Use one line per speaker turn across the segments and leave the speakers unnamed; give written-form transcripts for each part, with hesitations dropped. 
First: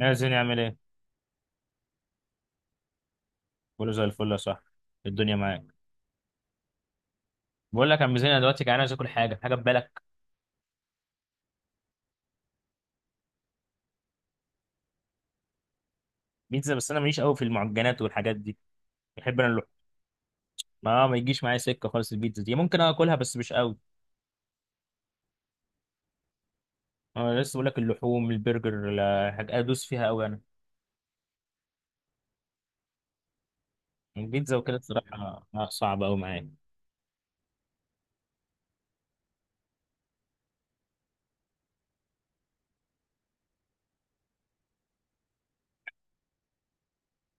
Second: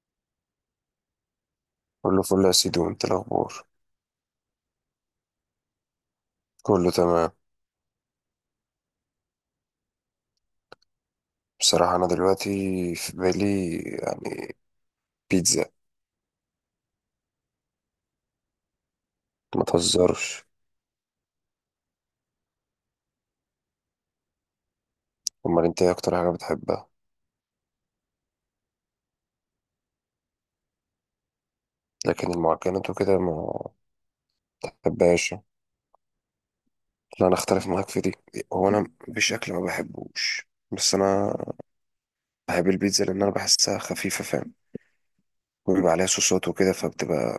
يا زين يعمل ايه؟
كله فل يا سيدي، وانت الاخبار؟
كله زي الفل يا صاحبي، الدنيا معاك.
كله تمام.
بقول لك يا عم زين، انا دلوقتي جعان عايز اكل حاجه، حاجه في بالك؟
بصراحة انا دلوقتي في بالي بيتزا.
بيتزا؟ بس انا ماليش قوي في المعجنات والحاجات دي، بحب انا
ما
اللحوم.
تهزرش.
ما يجيش معايا سكه خالص، البيتزا دي ممكن اكلها بس مش قوي.
امال انت ايه اكتر حاجة بتحبها؟
انا لسه بقول لك، اللحوم، البرجر، لا، حاجه ادوس فيها قوي انا.
لكن المعجنات وكده ما
البيتزا وكده
بحبهاش.
الصراحه صعبه قوي معايا.
لا، انا اختلف معاك في دي. هو انا مفيش اكل ما بحبوش، بس انا بحب البيتزا لان انا بحسها خفيفة، فاهم، وبيبقى عليها صوصات وكده فبتبقى.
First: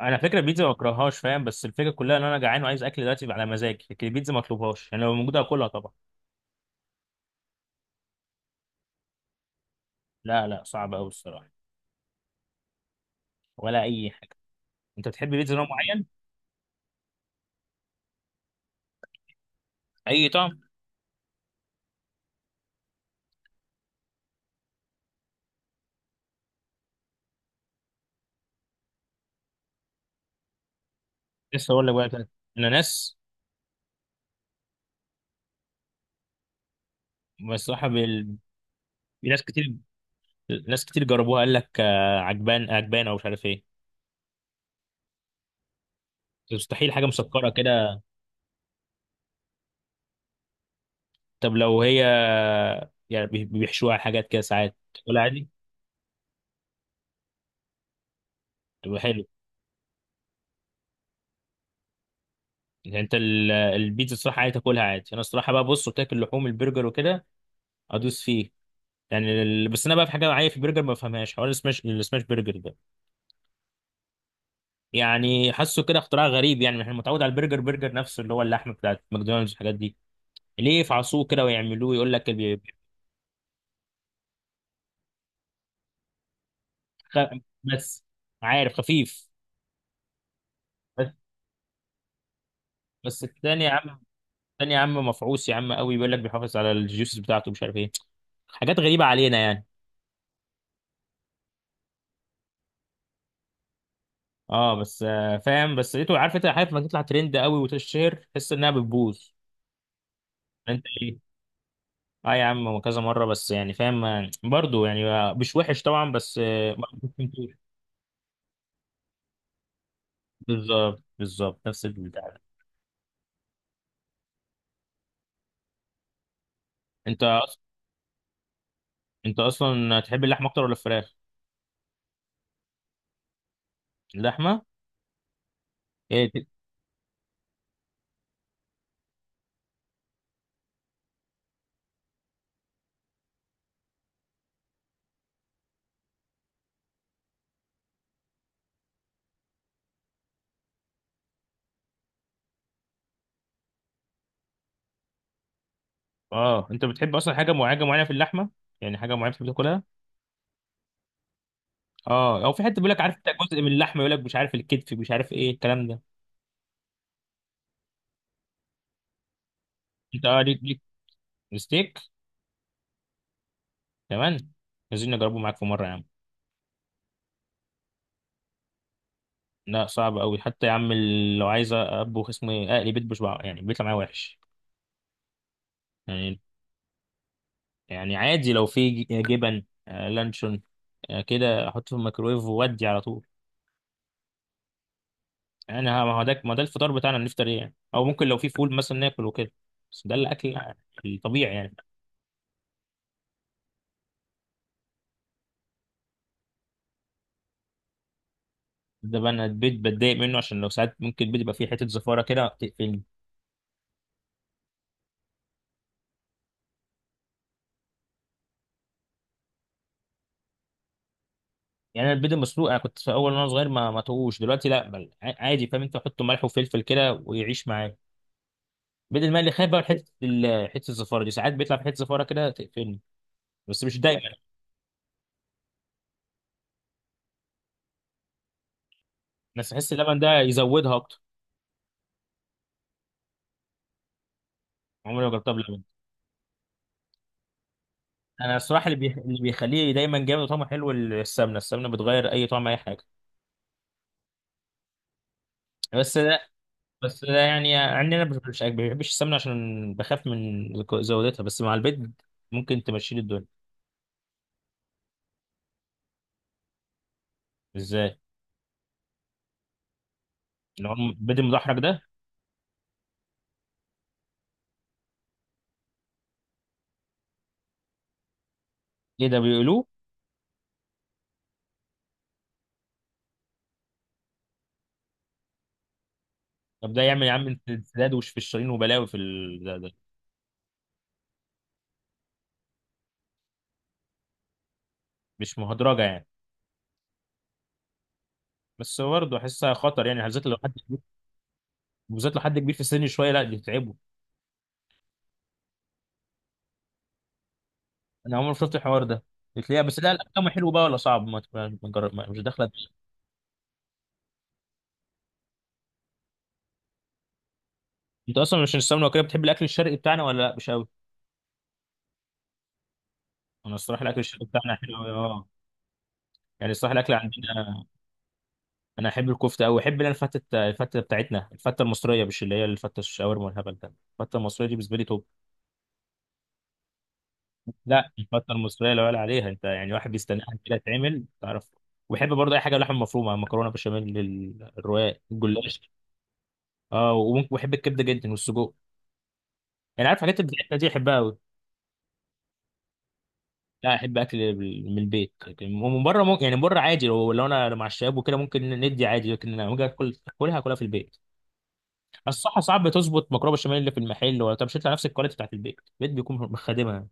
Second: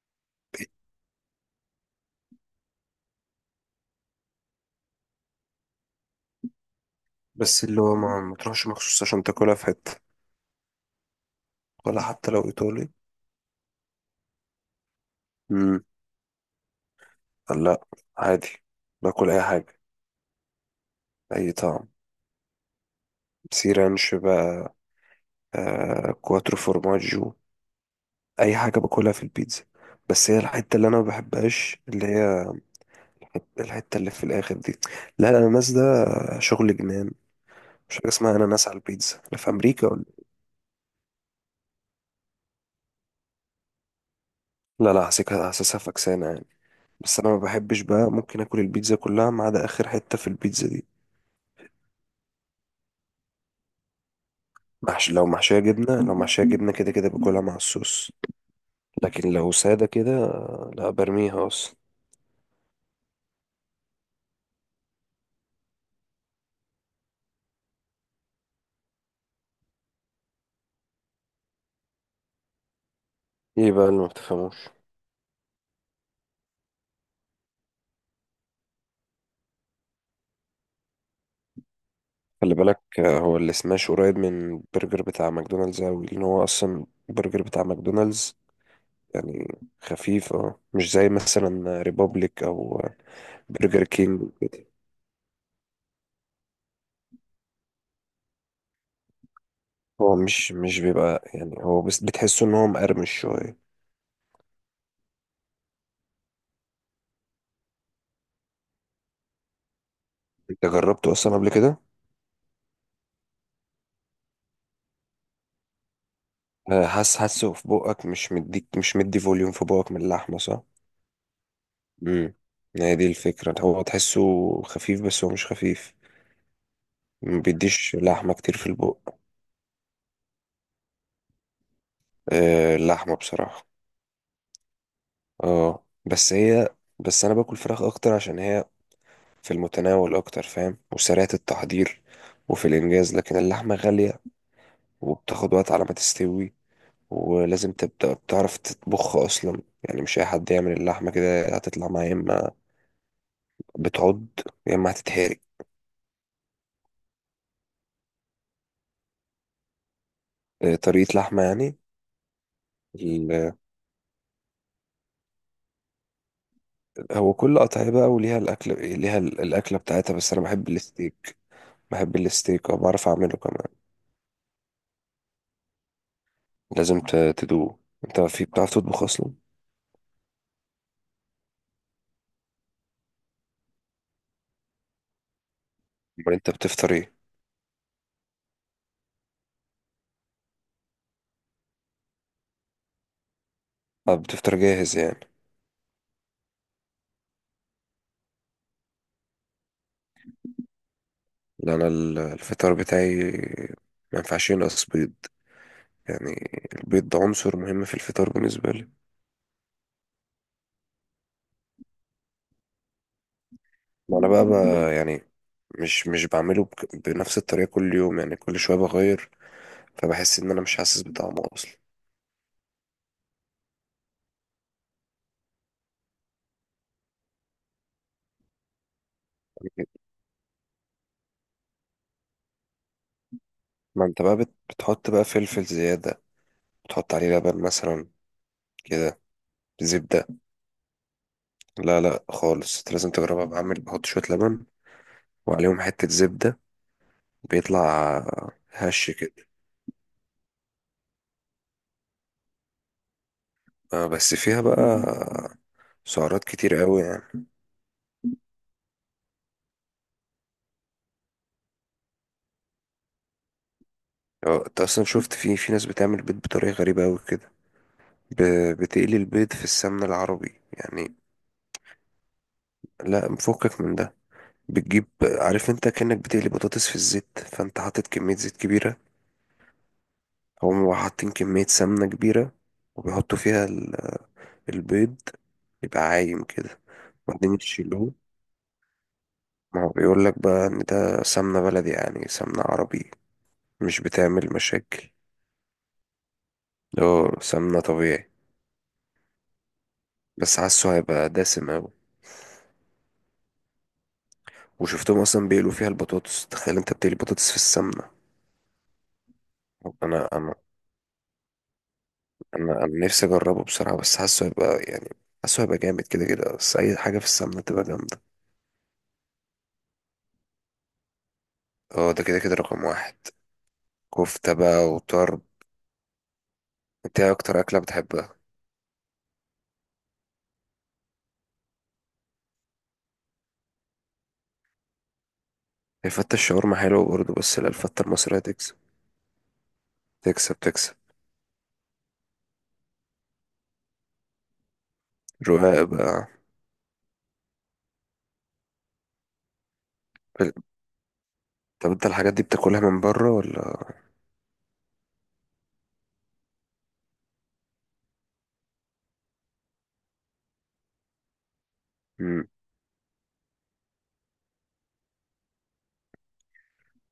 انا فكره البيتزا ما بكرههاش فاهم، بس الفكره كلها ان انا جعان وعايز اكل دلوقتي على مزاجي، لكن البيتزا ما اطلبهاش يعني، لو موجوده اكلها طبعا.
بس اللي هو ما تروحش مخصوص عشان تاكلها في حتة،
لا لا، صعبه قوي الصراحه.
ولا حتى لو ايطالي.
ولا اي حاجه. انت بتحب بيتزا نوع
امم
معين؟
لا، عادي، باكل اي حاجة.
اي طعم.
اي طعم، سي رانش بقى، كواترو فورماجو، اي حاجه باكلها في البيتزا. بس هي الحته اللي انا ما
لسه
بحبهاش
اقول لك
اللي
بقى، بتاعت
هي
الاناناس.
الحته اللي في الاخر دي. لا، الاناناس ده شغل جنان.
بصراحه
مش حاجه اسمها
بال...
اناناس على البيتزا، لا
ناس
في
كتير،
امريكا ولا.
ناس كتير جربوها، قال لك آه، عجبان عجبان، او مش عارف ايه.
لا لا، حاسسها حاسسها فكسانه يعني.
مستحيل حاجه
بس انا ما
مسكره
بحبش
كده.
بقى، ممكن اكل البيتزا كلها ما عدا اخر حته في البيتزا دي.
طب لو هي يعني بيحشوها حاجات كده ساعات
محش،
تاكلها
لو
عادي،
محشيه جبنه لو محشيه جبنه كده كده باكلها مع الصوص.
تبقى حلو.
لكن لو ساده كده، لا، برميها اصلا.
يعني انت البيتزا الصراحه عادي تاكلها عادي، انا الصراحه بقى بص قلت لك، اللحوم البرجر وكده ادوس فيه. يعني بس انا بقى في حاجه معايا في البرجر ما بفهمهاش، حوار السماش، السماش برجر ده.
ايه بقى اللي ما بتفهموش؟
يعني حاسه كده اختراع غريب، يعني احنا متعود على البرجر، برجر نفسه اللي هو اللحمه بتاعت ماكدونالدز والحاجات دي. ليه يفعصوه كده ويعملوه، يقول لك
خلي بالك، هو السماش قريب من البرجر بتاع ماكدونالدز أوي، لأن هو أصلا
خ-
البرجر بتاع
بس،
ماكدونالدز،
عارف، خفيف.
يعني خفيف. اه، مش زي
بس
مثلا ريبوبليك أو
بس التاني يا
برجر
عم،
كينج وكده.
التاني يا عم مفعوص يا عم قوي، بيقول لك بيحافظ على الجيوسز بتاعته، مش عارف ايه، حاجات غريبة علينا يعني.
هو مش بيبقى، يعني هو بس بتحسه إن هو مقرمش شوية.
اه، بس فاهم، بس لقيته، عارف انت، عارف لما تطلع ترند قوي وتشهر تحس انها بتبوظ.
أنت
انت
جربته
ايه؟
أصلا قبل كده؟
اه يا عم، هو كذا مرة، بس يعني فاهم برضه، يعني مش وحش طبعا، بس ما
حاسس
كنتوش.
حاسه في بقك، مش مدي فوليوم في بقك من اللحمة، صح؟
بالظبط بالظبط، نفس البتاع
امم
ده.
هي دي الفكرة، هو تحسه خفيف بس هو مش خفيف،
انت
ما
أص-
بيديش لحمة كتير في البق.
انت اصلا تحب اللحمة اكتر ولا الفراخ؟
اللحمة بصراحة.
اللحمة،
اه
ايه،
بس هي، بس انا باكل فراخ اكتر عشان هي في المتناول اكتر، فاهم، وسريعة التحضير وفي الانجاز، لكن اللحمة غالية وبتاخد وقت على ما تستوي، ولازم تبدأ بتعرف تطبخ اصلا. يعني مش اي حد يعمل اللحمة كده هتطلع معاه، يا اما بتعض يا اما هتتهري.
اه. انت بتحب اصلا حاجه معينه حاجة معينة في اللحمه؟ يعني حاجه معينه بتحب تاكلها.
طريقة لحمة يعني.
اه، او في حته بيقول لك، عارف انت،
ال-
جزء من اللحمه يقول لك، مش عارف الكتف، مش عارف ايه الكلام ده.
هو كل قطعية بقى وليها الاكل، ليها الاكلة بتاعتها.
انت،
بس
اه،
انا
ليك
بحب
ليك
الستيك،
ستيك،
بحب الستيك وبعرف اعمله كمان.
كمان. عايزين نجربه معاك في مره يا عم.
لازم تدوقه. انت في بتعرف تطبخ اصلا؟
لا صعب قوي حتى يا عم، لو عايز اطبخ اسمه ايه اقلي بيت بشبع، يعني بيطلع معايا وحش
امال
يعني.
انت بتفطر ايه؟
يعني عادي، لو في جبن، لانشون، كده احطه في الميكرويف وودي على طول.
اه بتفطر جاهز يعني.
يعني، ما هو ده، ما ده الفطار بتاعنا، نفطر ايه يعني؟ او ممكن لو في فول مثلا ناكل وكده. بس ده الاكل الطبيعي
لا،
يعني.
انا الفطار بتاعي ما ينفعش ينقص بيض. يعني البيض ده عنصر مهم في الفطار بالنسبه لي.
ده بقى، انا البيض بتضايق منه عشان لو ساعات ممكن البيض يبقى فيه حته زفاره كده تقفلني.
ما انا بقى، يعني مش بعمله بنفس الطريقه كل يوم. يعني كل شويه بغير، فبحس ان انا مش حاسس بطعمه اصلا.
يعني انا البيض المسلوق، انا كنت في اول وانا صغير ما توهوش، دلوقتي لا بل عادي، فاهم انت، حط ملح وفلفل كده ويعيش معاك. البيض المقلي خايف بقى من حته حته الزفاره دي، ساعات بيطلع في حته زفاره كده تقفلني، بس مش
ما
دايما.
انت بقى بتحط بقى فلفل زياده، بتحط عليه لبن مثلا كده،
بس بحس اللبن
زبده.
ده يزودها اكتر.
لا لا خالص، انت لازم تجربها، بعمل بحط شويه لبن
عمري ما جربتها
وعليهم
بلبن.
حته زبده، بيطلع
انا الصراحه،
هش كده.
اللي بيخليه دايما جامد وطعمه حلو، السمنه، السمنه بتغير اي طعم، اي حاجه.
اه بس فيها بقى
بس
سعرات كتير قوي
بس ده،
يعني.
يعني عندنا مش ما بحبش السمنة عشان بخاف من زودتها، بس مع البيض ممكن تمشي لي الدنيا.
اه، انت اصلا شفت، في ناس بتعمل بيض بطريقه غريبه قوي كده؟
ازاي؟
ب... بتقلي البيض في السمنه العربي
اللي هو
يعني.
البيض المدحرج ده؟
لا، مفكك من ده. بتجيب، عارف انت، كأنك بتقلي بطاطس في الزيت، فانت حاطط كميه زيت كبيره.
ايه ده بيقولوه؟
هم حاطين كميه سمنه كبيره وبيحطوا فيها البيض، يبقى عايم كده
طب ده يعمل يا
وبعدين
عم
يشيلوه.
انسداد وشفشرين وبلاوي في ده
ما هو
ده.
بيقول لك بقى ان ده سمنه بلدي، يعني سمنه عربي، مش بتعمل مشاكل.
مش مهدرجة يعني؟
اه سمنه طبيعي.
بس برضه احسها خطر يعني، بالذات لو
بس
حد
حاسه
كبير،
هيبقى دسم أوي.
بالذات لو حد كبير في السن شوية، لا دي تتعبه.
وشفتهم أصلا بيقلوا فيها البطاطس. تخيل أنت بتقلي بطاطس في السمنة.
انا عمري ما شفت الحوار ده. بتلاقيها، بس لا
أنا
الاكل
أنا
حلو بقى ولا صعب، ما تجرب، مش داخله.
أنا نفسي أجربه بصراحة، بس حاسه هيبقى يعني، حاسه هيبقى جامد كده كده. بس أي حاجة في السمنة تبقى جامدة.
انت اصلا عشان السمنه وكده بتحب الاكل الشرقي بتاعنا ولا لا مش قوي؟
اه ده كده كده رقم واحد.
انا الصراحه الاكل الشرقي
كفتة
بتاعنا
بقى
حلو أوي،
وطرب.
اه. يعني الصراحه الاكل
أنت إيه أكتر أكلة
عندنا.
بتحبها؟
انا احب الكفته قوي، احب اللي انا الفته بتاعتنا، الفته المصريه، مش اللي هي الفته الشاورما والهبل ده. الفته المصريه دي بالنسبه لي توب.
الفتة الشاورما حلوة برضه، بس لا، الفتة
لا
المصرية
الفته
تكسب،
المصريه لا يعلى عليها، انت يعني واحد بيستناها
تكسب
كده،
تكسب.
تعمل، تعرف. وبحب برضه اي حاجه لحم مفرومه، مكرونه بشاميل، الرقاق، الجلاش.
رقاق بقى.
اه، وممكن بحب الكبده جدا والسجق، يعني عارف الحاجات اللي بتاعتنا دي، احبها قوي.
طب أنت الحاجات دي بتاكلها من بره ولا؟
لا، احب اكل من البيت، لكن من بره ممكن يعني، من بره عادي، لو انا مع الشباب وكده ممكن ندي عادي، لكن لما اجي اكل، اكلها في البيت.
مم.
الصحة ساعات بتظبط مكرونة بشاميل اللي في المحل ولا، طب مش هيطلع نفس الكواليتي بتاعت البيت، البيت بيكون مخدمها.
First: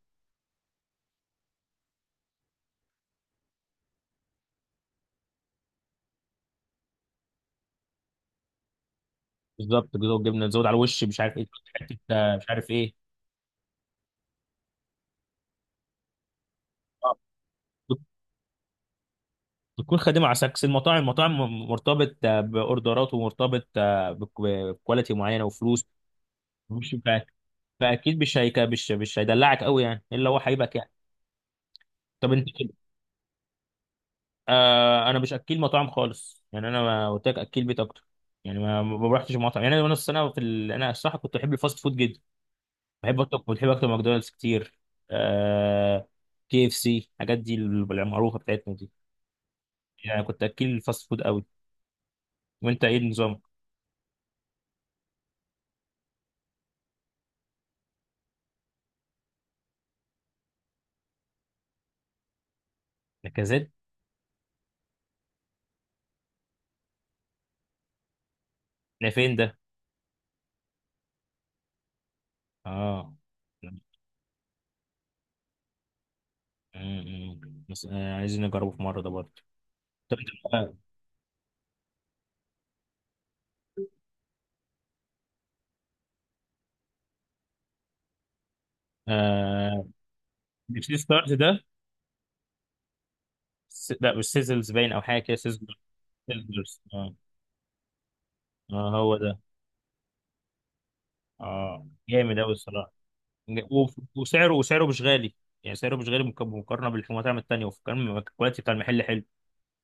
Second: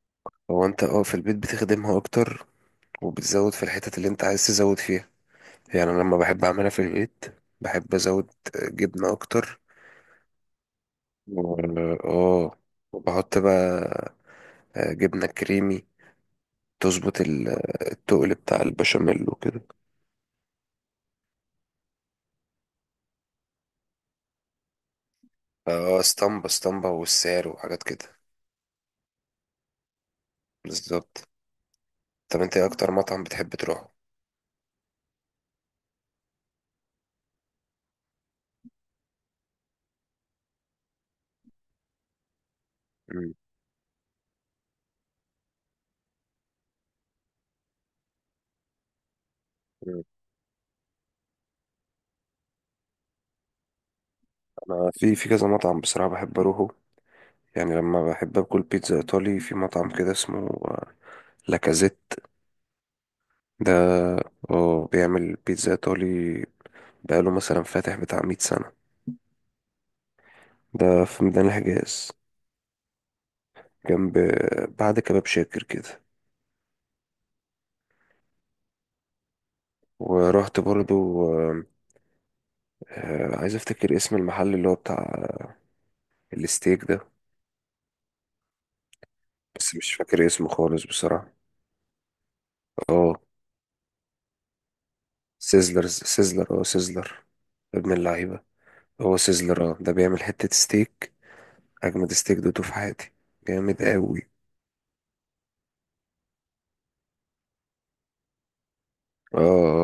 هو أنت اه في البيت بتخدمها أكتر، وبتزود في الحتت اللي أنت عايز تزود فيها. يعني أنا لما بحب أعملها في البيت، بحب أزود جبنة أكتر،
بالظبط كده، والجبنة تزود على الوش، مش عارف ايه، حتة مش
اه،
عارف ايه.
وبحط بقى جبنة كريمي،
آه،
تظبط
بت-
التقل بتاع البشاميل وكده.
بتكون خادمة على سكس. المطاعم مرتبط بأوردرات، ومرتبط بكواليتي معينة وفلوس.
اه، اسطمبة اسطمبة
مش فا-
والسعر وحاجات كده.
فأكيد مش هيك، مش هيدلعك قوي يعني، إلا هو هيبقى يعني.
بالظبط.
طب
طب
أنت
انت ايه
كده.
اكتر مطعم بتحب تروحه؟
آه، أنا مش أكيل مطاعم خالص، يعني أنا ما قلت لك، أكيل بيت أكتر. يعني ما رحتش مطعم، يعني أنا السنة في أنا الصراحة كنت أحب الفاست فود جدا. بحب
مم.
اكتب بحب اكتب ماكدونالدز كتير. آه... KFC، الحاجات دي المعروفه بتاعتنا دي.
مم.
يعني كنت اكل الفاست فود قوي. وانت ايه النظام؟
انا في كذا مطعم بصراحة بحب اروحه. يعني لما بحب اكل بيتزا ايطالي، في مطعم كده اسمه لاكازيت
لاكازيت؟
ده. اه بيعمل بيتزا ايطالي. بقاله مثلا فاتح بتاع 100 سنة.
ده فين ده؟
ده في ميدان الحجاز،
اه.
جنب، بعد كباب شاكر كده.
أمم. بس عايزين نجربه في مره ده برضه. طب انت،
ورحت
بقى،
برضو. آه، عايز افتكر اسم المحل اللي هو بتاع الستيك ده. بس
آه...
مش فاكر اسمه خالص
مش ستارت
بصراحة.
ده؟
اه
لا مش سيزلز، باين او حاجه كده، سيزلز،
سيزلر، سيزلر،
سيزلز، اه.
سيزلر، ابن اللعيبة،
اه، هو
هو
ده.
سيزلر. اه ده بيعمل حتة ستيك.
اه
اجمد
جامد
ستيك
قوي
دوته في
الصراحه.
حياتي، جامد
و-
قوي.
وسعره مش غالي، يعني سعره مش غالي مقارنه بالمطاعم التانيه، وكان الكواليتي بتاع المحل حلو.
اه،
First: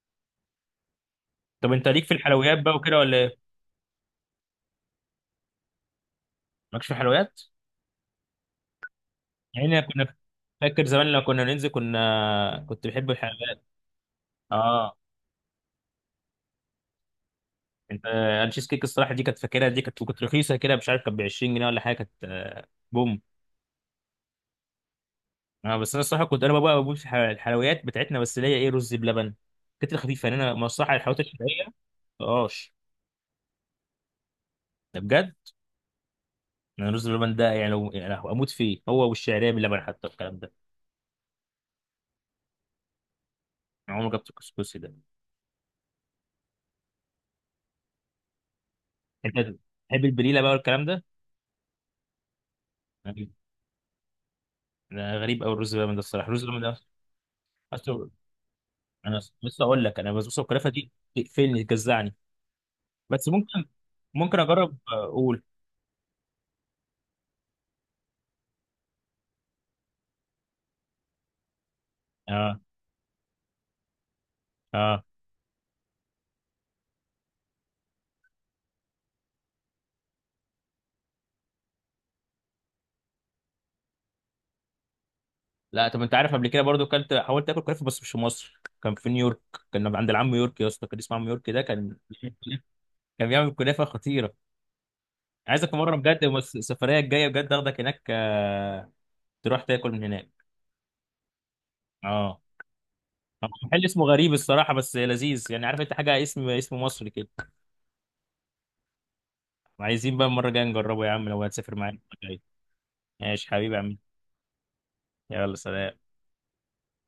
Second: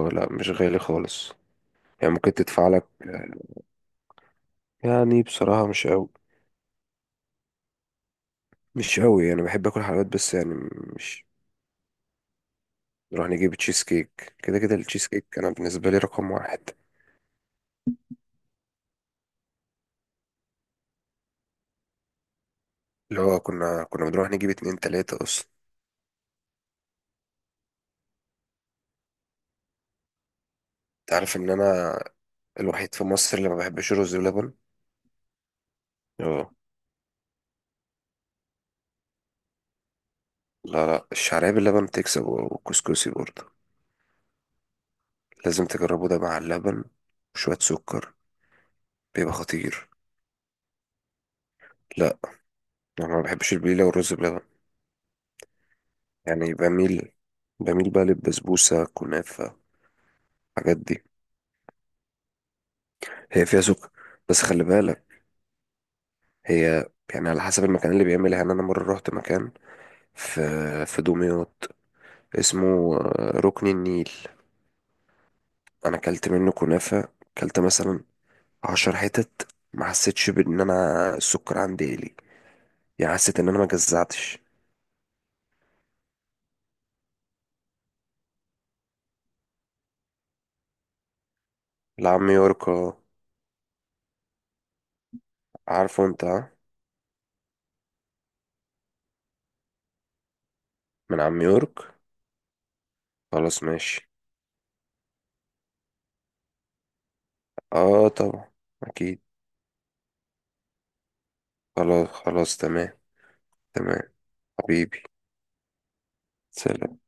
لا مش غالي خالص.
طب انت ليك
يعني
في
ممكن
الحلويات
تدفع
بقى
لك،
وكده ولا ايه؟
يعني بصراحة مش قوي،
مالكش في الحلويات.
مش قوي. يعني
يعني
بحب
انا
اكل حلويات
كنا
بس يعني
فاكر زمان، لما
مش،
كنا ننزل كنت بحب
نروح نجيب
الحلويات.
تشيز كيك كده كده.
اه،
التشيز كيك انا بالنسبه لي رقم واحد.
انا تشيز كيك الصراحه دي كانت فاكرها، دي كانت رخيصه كده، مش عارف كانت ب 20 جنيه ولا حاجه، كانت بوم.
اللي هو كنا بنروح نجيب اتنين تلاته اصلا.
اه، بس انا الصراحه كنت، انا بقى بموت في الحلويات بتاعتنا، بس اللي هي ايه، رز بلبن. كانت خفيفه يعني، انا الصراحه
انت
الحلويات
عارف ان
الشرقيه
انا
مبقاش.
الوحيد في مصر اللي ما بحبش رز بلبن.
ده بجد؟
اه.
انا الرز بلبن ده يعني لو، يعني اموت فيه، هو والشعريه باللبن حتى، الكلام ده.
لا لا، الشعريه باللبن تكسب، والكسكسي برضه.
انا عمري ما جبت الكسكسي ده.
لازم تجربه ده مع اللبن وشويه سكر، بيبقى
انت
خطير.
تحب البليله بقى والكلام ده؟
لا انا ما بحبش البليله والرز بلبن.
أنا غريب قوي، الرز بلبن ده الصراحه، الرز
يعني
بلبن ده.
بميل، بقى
اصل
للبسبوسه
انا
كنافه،
لسه اقول لك، انا البسبوسه والكنافه
الحاجات
دي
دي.
تقفلني، تجزعني. بس
هي فيها
ممكن،
سكر.
ممكن
بس خلي
اجرب،
بالك،
اقول
هي يعني على حسب المكان اللي بيعملها. يعني انا مره رحت مكان في دمياط
اه.
اسمه ركن النيل،
اه.
انا اكلت منه كنافه. اكلت مثلا 10 حتت، ما حسيتش بان انا السكر عندي قلي يعني. حسيت ان انا ما جزعتش.
لا. طب انت عارف، قبل كده برضو حاولت اكل كنافه، بس مش في مصر، كان في نيويورك. كان عند العم يورك يا اسطى، كان اسمه عم يورك ده،
لعم يورك، اه.
كان بيعمل كنافه خطيره. عايزك في مره
عارفه
بجد،
انت آه؟
بس السفريه الجايه بجد اخدك هناك تروح تاكل من هناك.
من عم يورك.
اه.
خلاص
محل اسمه
ماشي.
غريب الصراحه بس لذيذ، يعني عارف انت، حاجه اسم مصري كده.
اه طبعا. اكيد.
عايزين بقى المرة الجاية نجربه يا عم، لو هتسافر معايا المرة
خلاص
الجاية.
خلاص تمام.
ماشي حبيبي يا عم.
تمام حبيبي.
يلا سلام.
سلام.